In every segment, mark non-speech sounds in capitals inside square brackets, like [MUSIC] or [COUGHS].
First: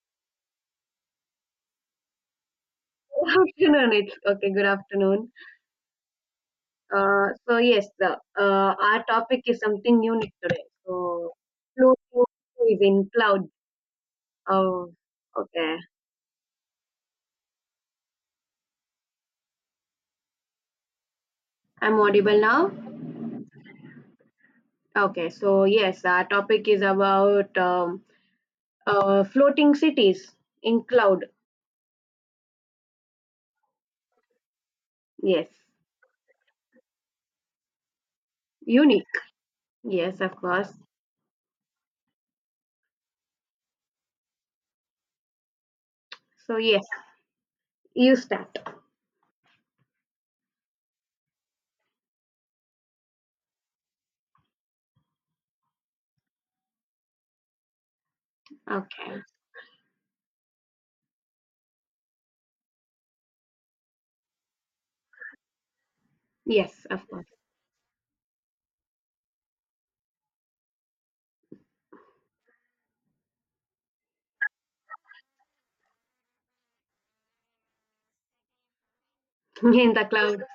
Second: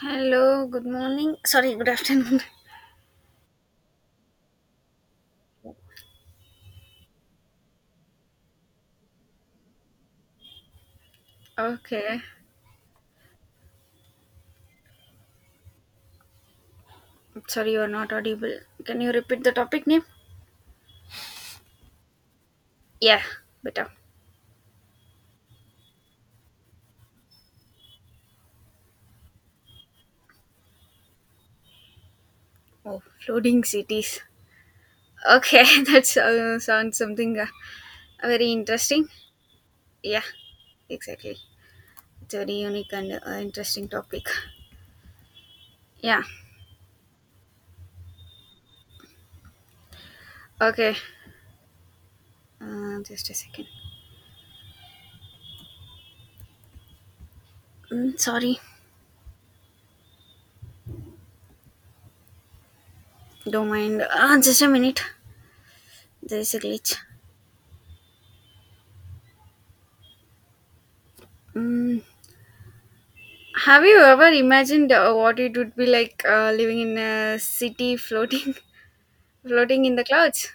Hello, good morning. Sorry, good afternoon. Good afternoon. It's okay. Good afternoon. So yes, our topic is something unique today. So [LAUGHS] Okay. Pluto is in cloud. Oh, okay. Sorry, you are not audible. Can you repeat the topic name? I'm audible now. Yeah, better. Okay. So yes, our topic is about floating cities in cloud. Oh, floating cities. Yes, Okay, [LAUGHS] sounds something very interesting. unique. Yes, Yeah, of course. exactly. It's a very unique and interesting topic. Yeah, So yes, you start. okay. Just a second. Sorry, Okay. don't mind. Just a minute. There is a Yes, glitch. of course. Mm. Have you ever imagined what it would be like living in a city floating, [LAUGHS] [LAUGHS] floating In in the the cloud. clouds?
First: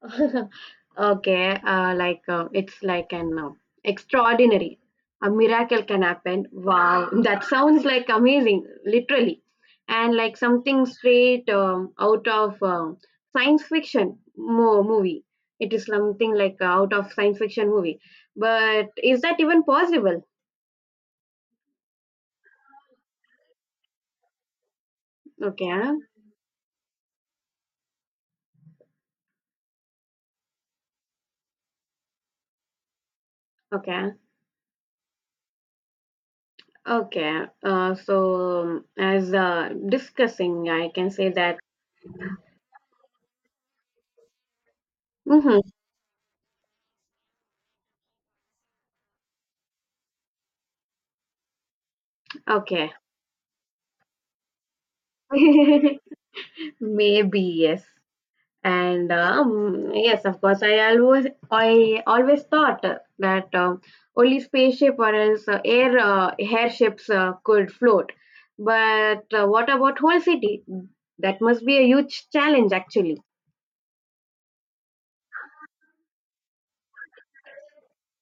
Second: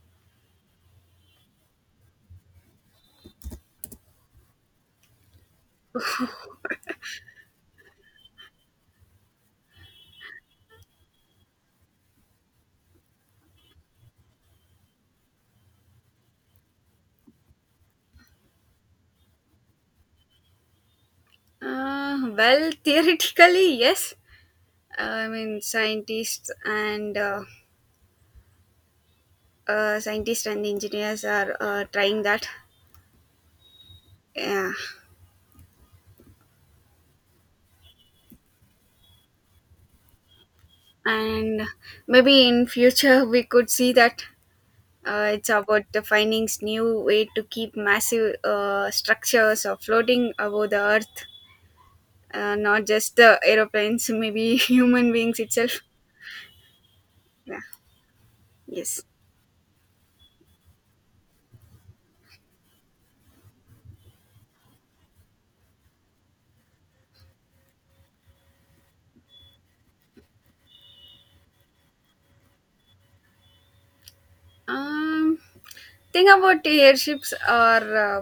[LAUGHS] Okay, it's like an extraordinary, a miracle can happen. Wow, that sounds like amazing, literally, and like something straight out of science fiction movie. It is something like out of science fiction movie. But is that even possible? Well, [LAUGHS] theoretically, yes. I mean, Okay, scientists and engineers are trying that. okay, Yeah, okay. So as discussing, I can say that. and maybe in future [LAUGHS] we could see that it's Hmm, about the findings new way to keep massive structures or floating above the earth, not okay. just the aeroplanes, maybe [LAUGHS] human beings itself. [LAUGHS] Maybe, Yeah, yes. yes. And yes, of course, I always thought that only spaceship or else airships could float. But what about whole city? That must be a huge challenge, actually. um Thing about airships or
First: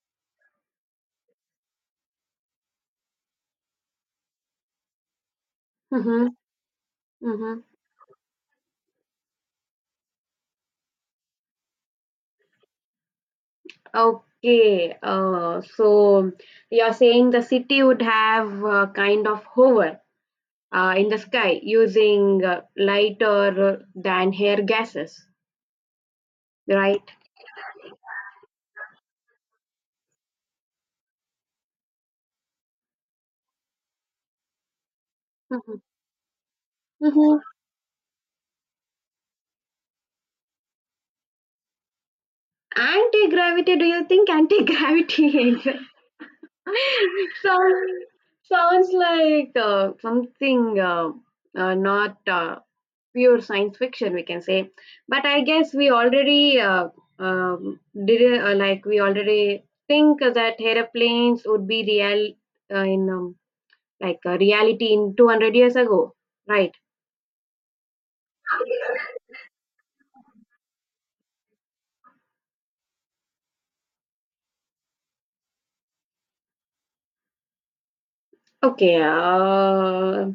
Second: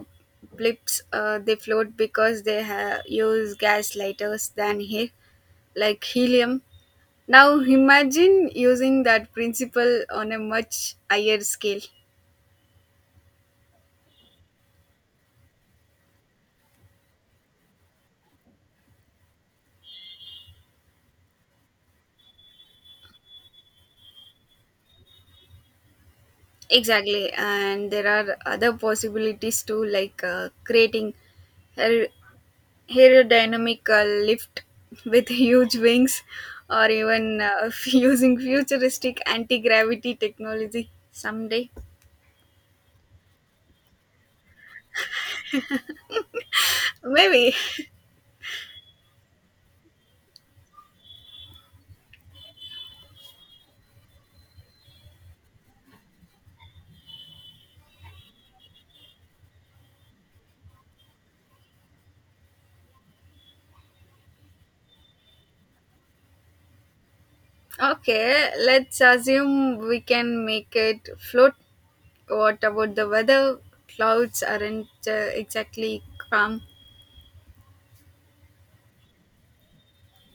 blips, they float because use gas lighters than air, like Mm-hmm, helium. Now mm-hmm. imagine using that principle on a much higher scale. Okay. So you're saying the city would have kind of hover in the sky using lighter than air gases, right? Exactly, and there are other possibilities too, like creating hel- aerodynamic lift with [LAUGHS] huge wings, or Mhm. even [LAUGHS] using futuristic anti-gravity technology someday. Anti-gravity, do you think anti-gravity is [LAUGHS] Maybe. sounds sounds like something not pure science fiction, we can say. But I guess we already um, did it, like we already think that aeroplanes would be real in reality in 200 years ago, right? Okay, let's assume we can make it float. What about the weather? Clouds aren't exactly calm. Okay,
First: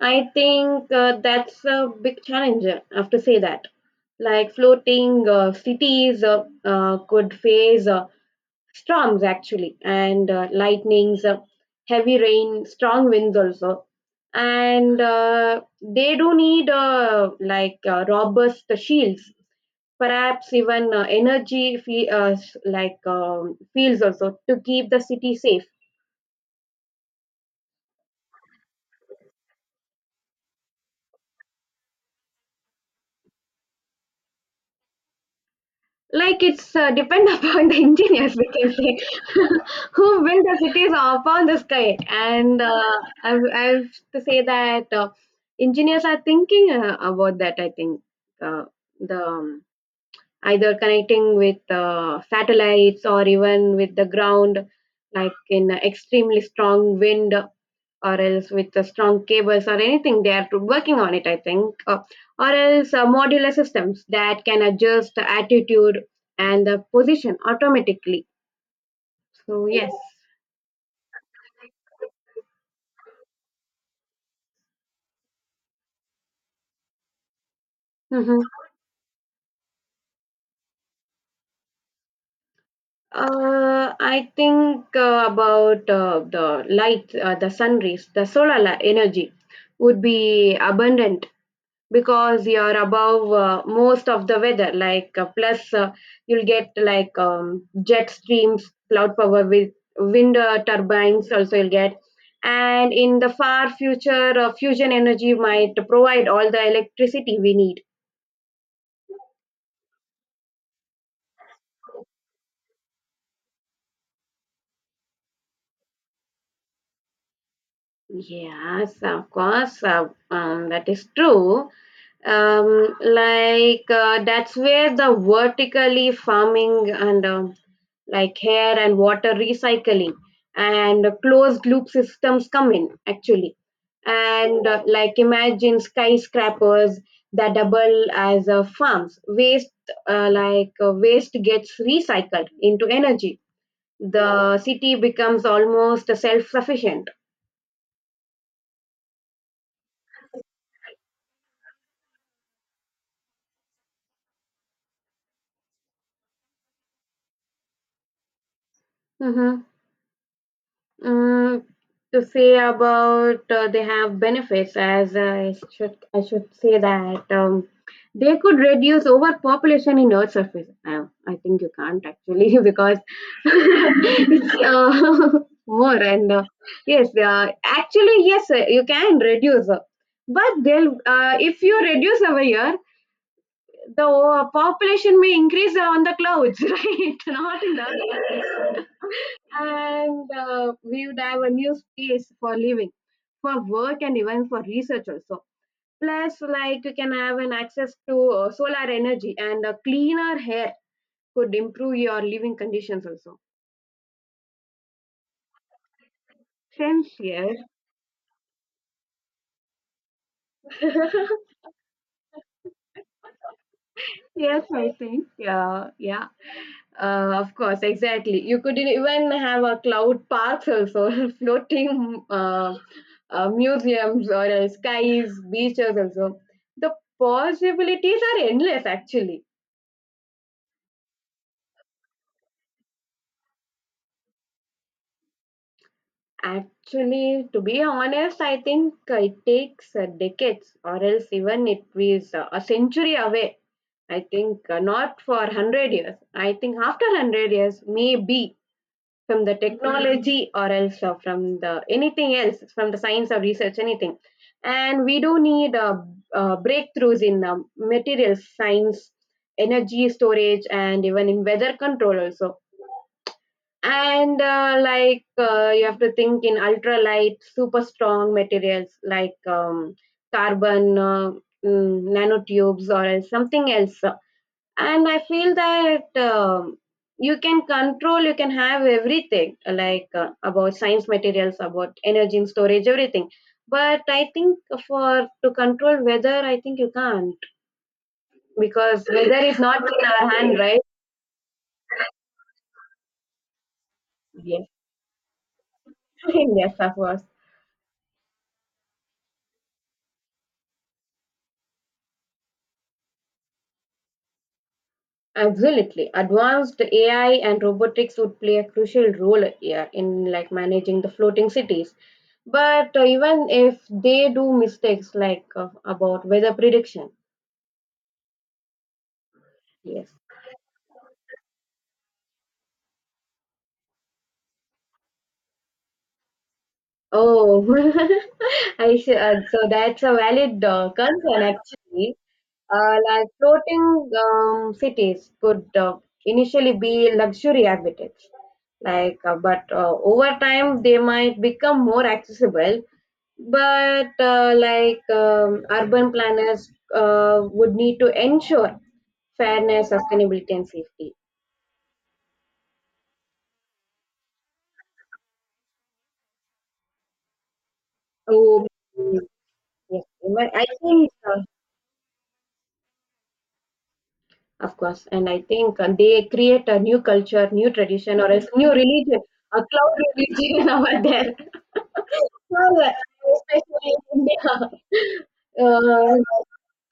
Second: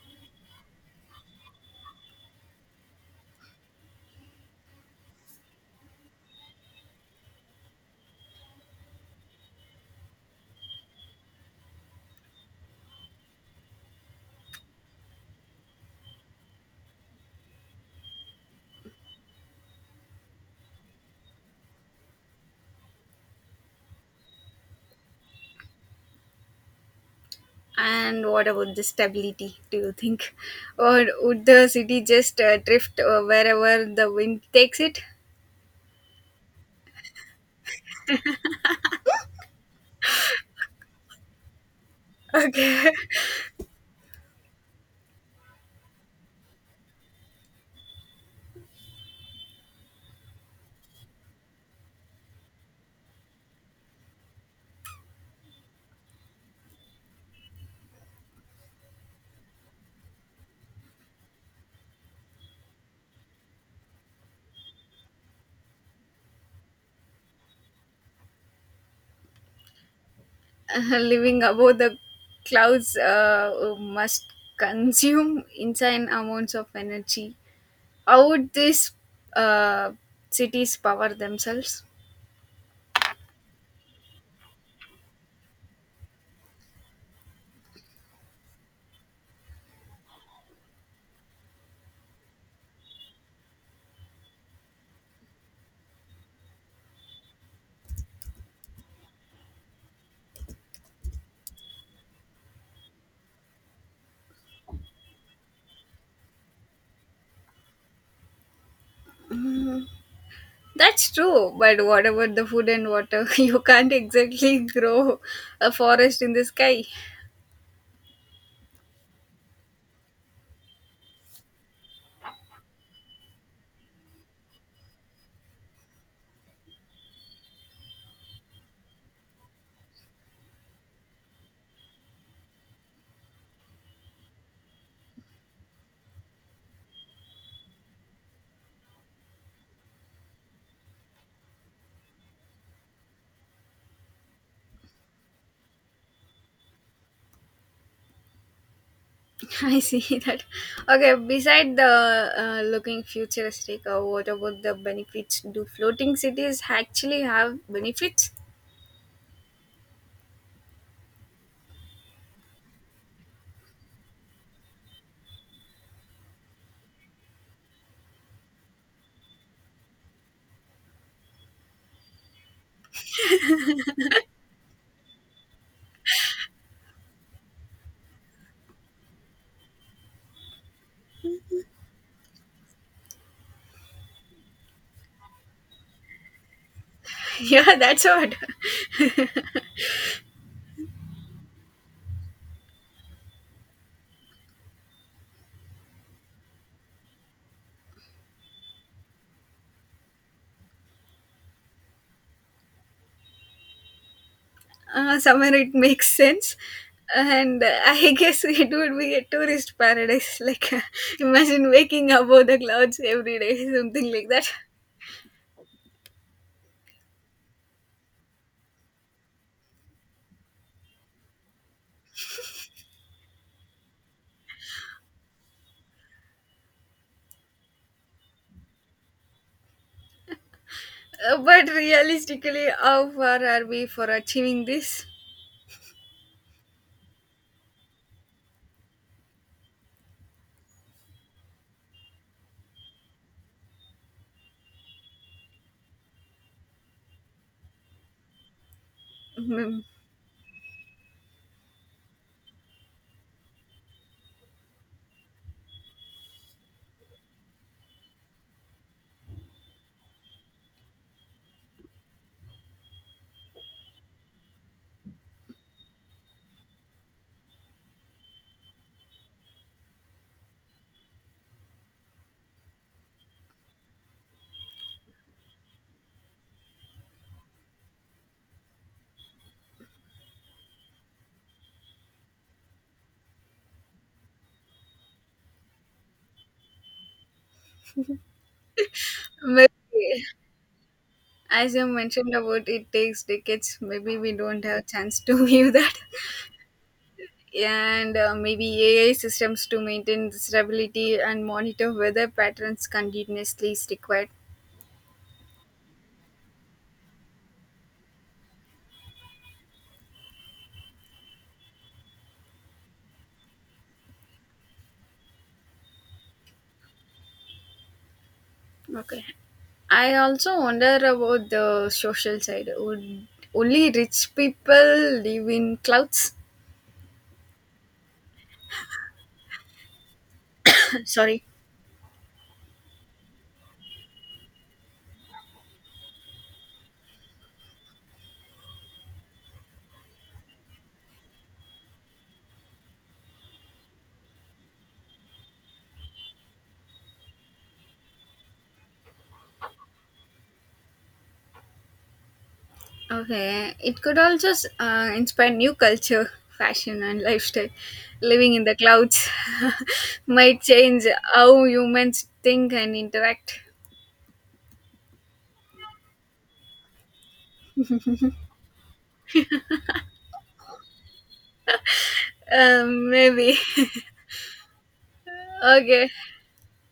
I think that's a big challenge. I have to say that. Like floating cities could face storms actually, and lightnings, heavy rain, strong winds also. And they do need robust shields, perhaps even energy fe- s- like fields also to keep the city safe. And what about the stability, do you think, [LAUGHS] or would the city just drift wherever the wind takes it? Like it's depend [LAUGHS] upon the engineers, we can say, [LAUGHS] who build the cities upon the sky. And Okay. uh, [LAUGHS] I, I have to say that engineers are thinking about that. I think uh, the either connecting with satellites or even with the ground, like in extremely strong wind or else with the strong cables or anything they are working on it, I think or else modular systems that can adjust the attitude and the position automatically. So yes. [LAUGHS] Living above the clouds must consume insane amounts of energy. How Mhm. would these uh, cities power themselves? I think about the sun rays, the solar energy would be abundant because you're above most of the weather, like plus you'll get like jet streams cloud power with wind turbines also you'll get, and in the far future fusion energy might provide all the electricity we need. That's true, but what about the food and water? [LAUGHS] You can't exactly grow a forest in the sky. Yes, of course. That is true. That's where the vertically farming and like air and water recycling and closed loop systems come in actually. And like imagine skyscrapers that double as farms. Waste gets recycled into energy. The city becomes almost self-sufficient. [LAUGHS] I see that. Okay, beside the looking futuristic, what about the benefits? Do floating cities actually have benefits? Mm-hmm. Mm, to say about they have benefits, as I should say that they could reduce overpopulation in Earth's surface. I think you can't actually [LAUGHS] because [LAUGHS] it's [LAUGHS] more and yes, actually yes, you can reduce, but they'll if you reduce over here, the population may increase on the clouds, [LAUGHS] right? [LAUGHS] Not in Yeah, that's what. the. And we would have a new space for living, for work and even for research also. Plus like you can have an access to solar energy, and a cleaner air could improve your living conditions also. Uh, somewhere it makes sense. Sense, yes. And I [LAUGHS] guess it would be a tourist paradise, like [LAUGHS] [LAUGHS] imagine waking above the clouds every day, [LAUGHS] something like that. Yes, I think, yeah, yeah. Of course, exactly. You could even have a cloud parks also, [LAUGHS] floating museums or skies, beaches also. The possibilities are endless actually. But realistically, how far are we for achieving this? Actually, to be honest, I think it takes decades or else even it is a century away. I think not for 100 years. I think after 100 years, maybe from the Mm, technology or else from the anything else from the science or research anything. And we do need breakthroughs in materials science, energy storage and even in weather control also. And you have to think in ultralight super strong materials like carbon uh, nanotubes or else something else. And I feel that you can control, you can have everything like about science materials, about energy and storage everything, but I think for to control weather I think you can't, because weather is not in maybe our hand, right? as you mentioned about it takes decades, maybe we don't Yes. have chance to [LAUGHS] view that. [LAUGHS] Yes, of course. And maybe AI systems to maintain stability and monitor weather patterns continuously is required. Absolutely, advanced AI and robotics would play a crucial role here in like managing the floating cities. But even if they do mistakes like about weather prediction. Okay. Yes. I also wonder about the social side. Would only rich people live in clouds? Oh, [LAUGHS] I see. So that's a valid [COUGHS] concern Sorry. actually. Like floating cities could initially be luxury habitats, like, but over time they might become more accessible. But urban planners would need to ensure fairness, sustainability, and safety. Okay. It could also inspire new culture, [LAUGHS] fashion, and lifestyle. Living in So, the clouds yes, [LAUGHS] well, might I change think. uh, how humans think and interact. Of course, and I think they create a new culture, new tradition, or a new religion, a cloud religion [LAUGHS] over there. So, Maybe. [LAUGHS] especially in India. [LAUGHS] Okay. Uh,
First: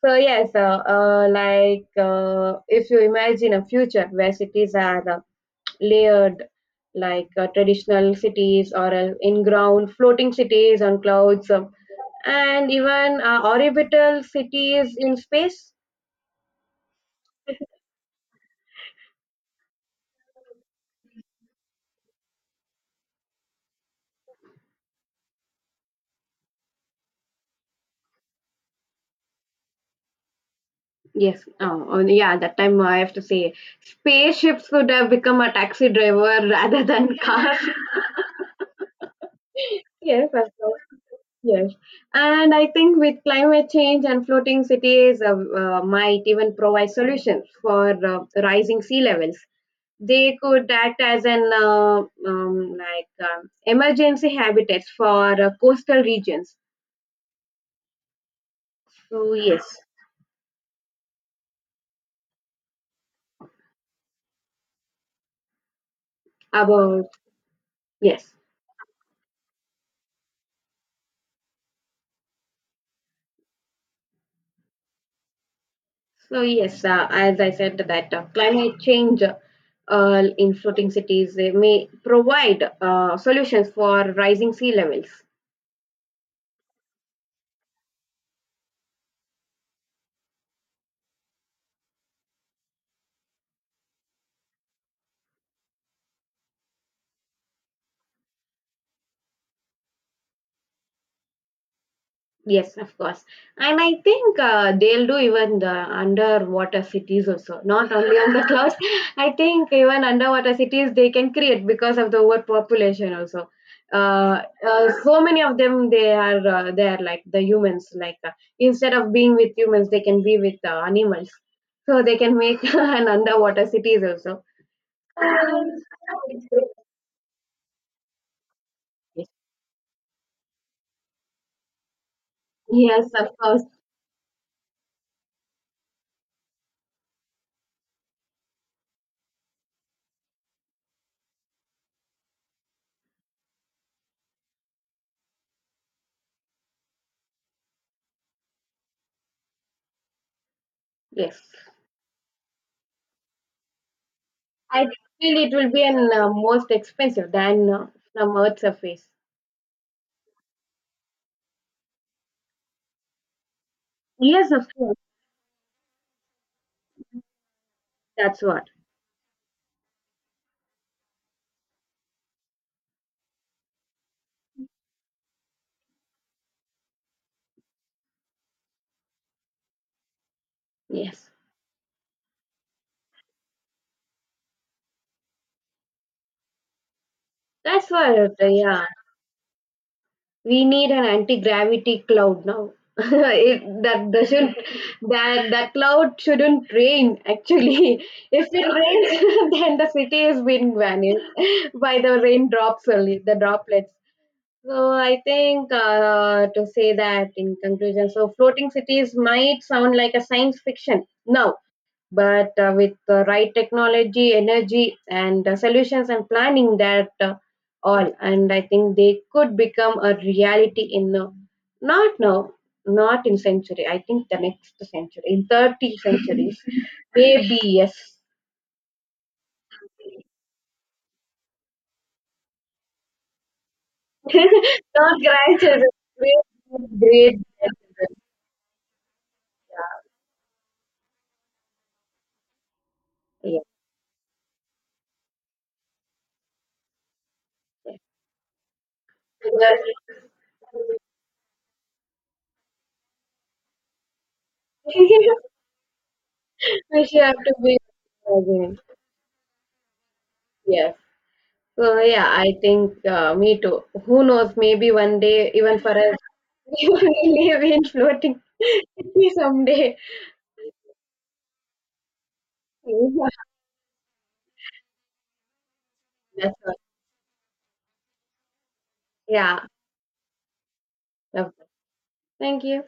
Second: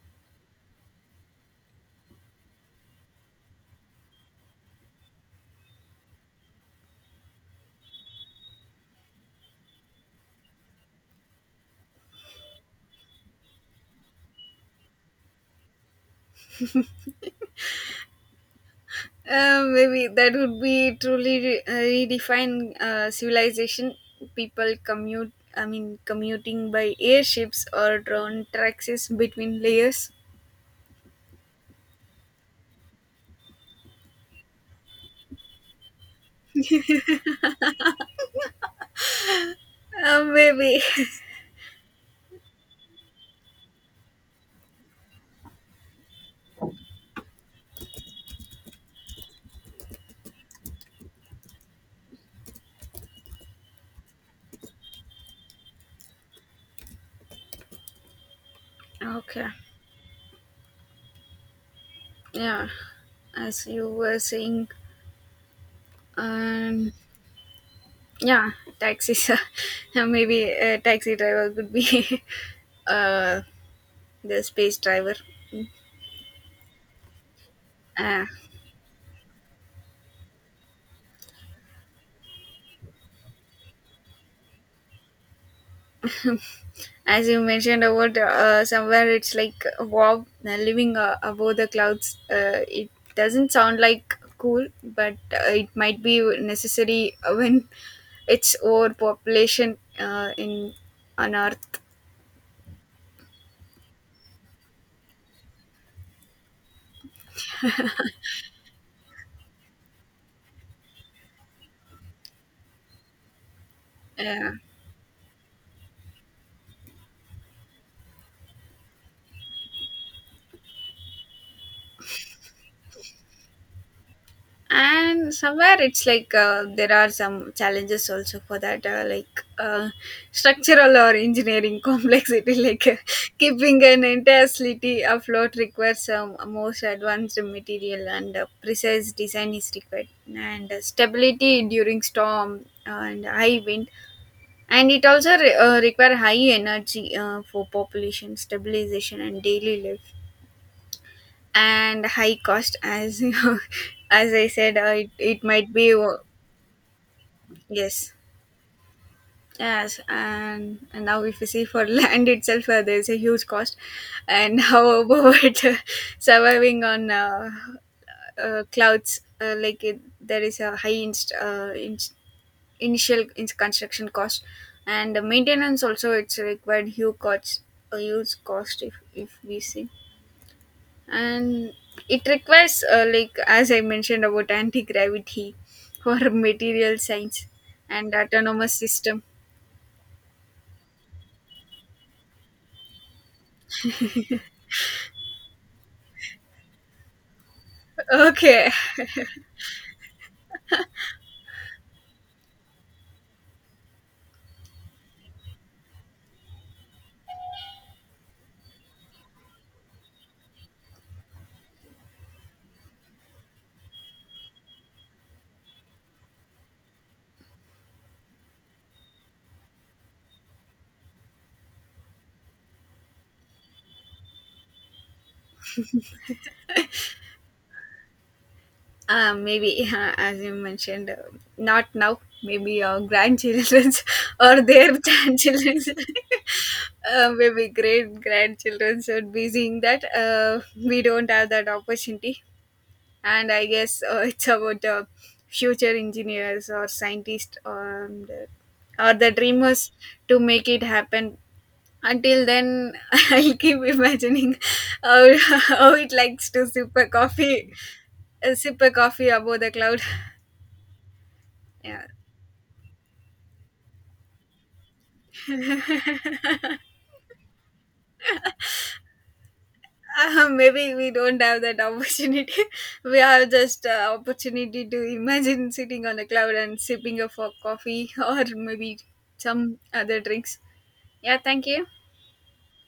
so yes, if you imagine a future where cities are layered, like traditional cities or in-ground floating cities on clouds, and even orbital cities in space. Maybe that would be truly redefine civilization. People commute, I mean, commuting by airships or drone taxis between layers. Yes. Oh, oh, yeah. That time I have to say, spaceships could have become a taxi driver rather than [LAUGHS] cars. Yes, of course. Maybe. [LAUGHS] Yes. And I think with climate change and floating cities might even provide solutions for rising sea levels. They could act as an like emergency habitats for coastal regions. So Okay. yes, Yeah. As you were saying, um, about yes. yeah, taxis. [LAUGHS] Uh, maybe a taxi driver could be [LAUGHS] uh, the space driver. Mm. So yes, as I said that Uh, climate change in floating cities, they may provide solutions for rising sea levels. as you mentioned about somewhere it's like a wow, living above the clouds, it doesn't sound like cool, but it might be necessary [LAUGHS] when it's overpopulation in on earth. Yes, of course. And I think they'll do even the underwater cities also, not only on the [LAUGHS] clouds. I think even underwater cities they can create because of the overpopulation also. Yeah. So many of them they are like the humans like instead of being with humans they can be with animals, so they can make [LAUGHS] an underwater cities also. And somewhere [LAUGHS] it's like, there are some challenges also for that, like uh, structural or engineering [LAUGHS] complexity, like Yes, of course. keeping an entire city afloat requires some most advanced material, and precise design is required, and stability during storm, and high wind, and it also require high energy for population stabilization and daily life, Yes, and high cost. As [LAUGHS] as I said, I it, feel it it will might be be. an most expensive than Yes, from Earth's surface. yes, and now if you see for [LAUGHS] land itself, there is a huge cost, Yes, and [LAUGHS] of how course. about surviving on That's what. clouds? Like it, there is a initial construction cost, and the maintenance also it's required huge cost, a huge cost if we see, Yes, and it requires like as I mentioned about anti gravity for [LAUGHS] material science that's and what. Uh, autonomous yeah, system. we need an anti-gravity cloud now. [LAUGHS] It, that doesn't, that cloud shouldn't rain actually. [LAUGHS] If it Okay. rains, [LAUGHS] then the city is being vanished [LAUGHS] by the raindrops only, the droplets. So I think to say that in conclusion, so floating cities might sound like a science fiction now, but with the right technology, energy and solutions and planning, that all, and I think they could become a reality in not now, not in century, I think the next century, in 30 centuries, [LAUGHS] maybe yes. Maybe, as you mentioned, not now. Maybe your grandchildren's [LAUGHS] or [LAUGHS] their Not grandchildren's, grandchildren, great, [LAUGHS] great maybe grandchildren. great grandchildren should be seeing that. We don't have that opportunity, and Yes, I guess it's about future engineers or scientists, yes. Or the dreamers Because to make it happen. Until then, [LAUGHS] I'll keep imagining [LAUGHS] how, we [LAUGHS] how it likes to should have to be again. sip a coffee above the cloud. Yes. [LAUGHS] Yeah, Yeah, I think me too. Who knows? Maybe one day, even for us, [LAUGHS] we will live in floating [LAUGHS] city someday. Maybe we don't have that opportunity. [LAUGHS] We Yeah, have just opportunity to imagine sitting on a that's cloud all. and sipping a coffee, [LAUGHS] or maybe Yeah, some other drinks. Yeah, of thank course. you. Thank you.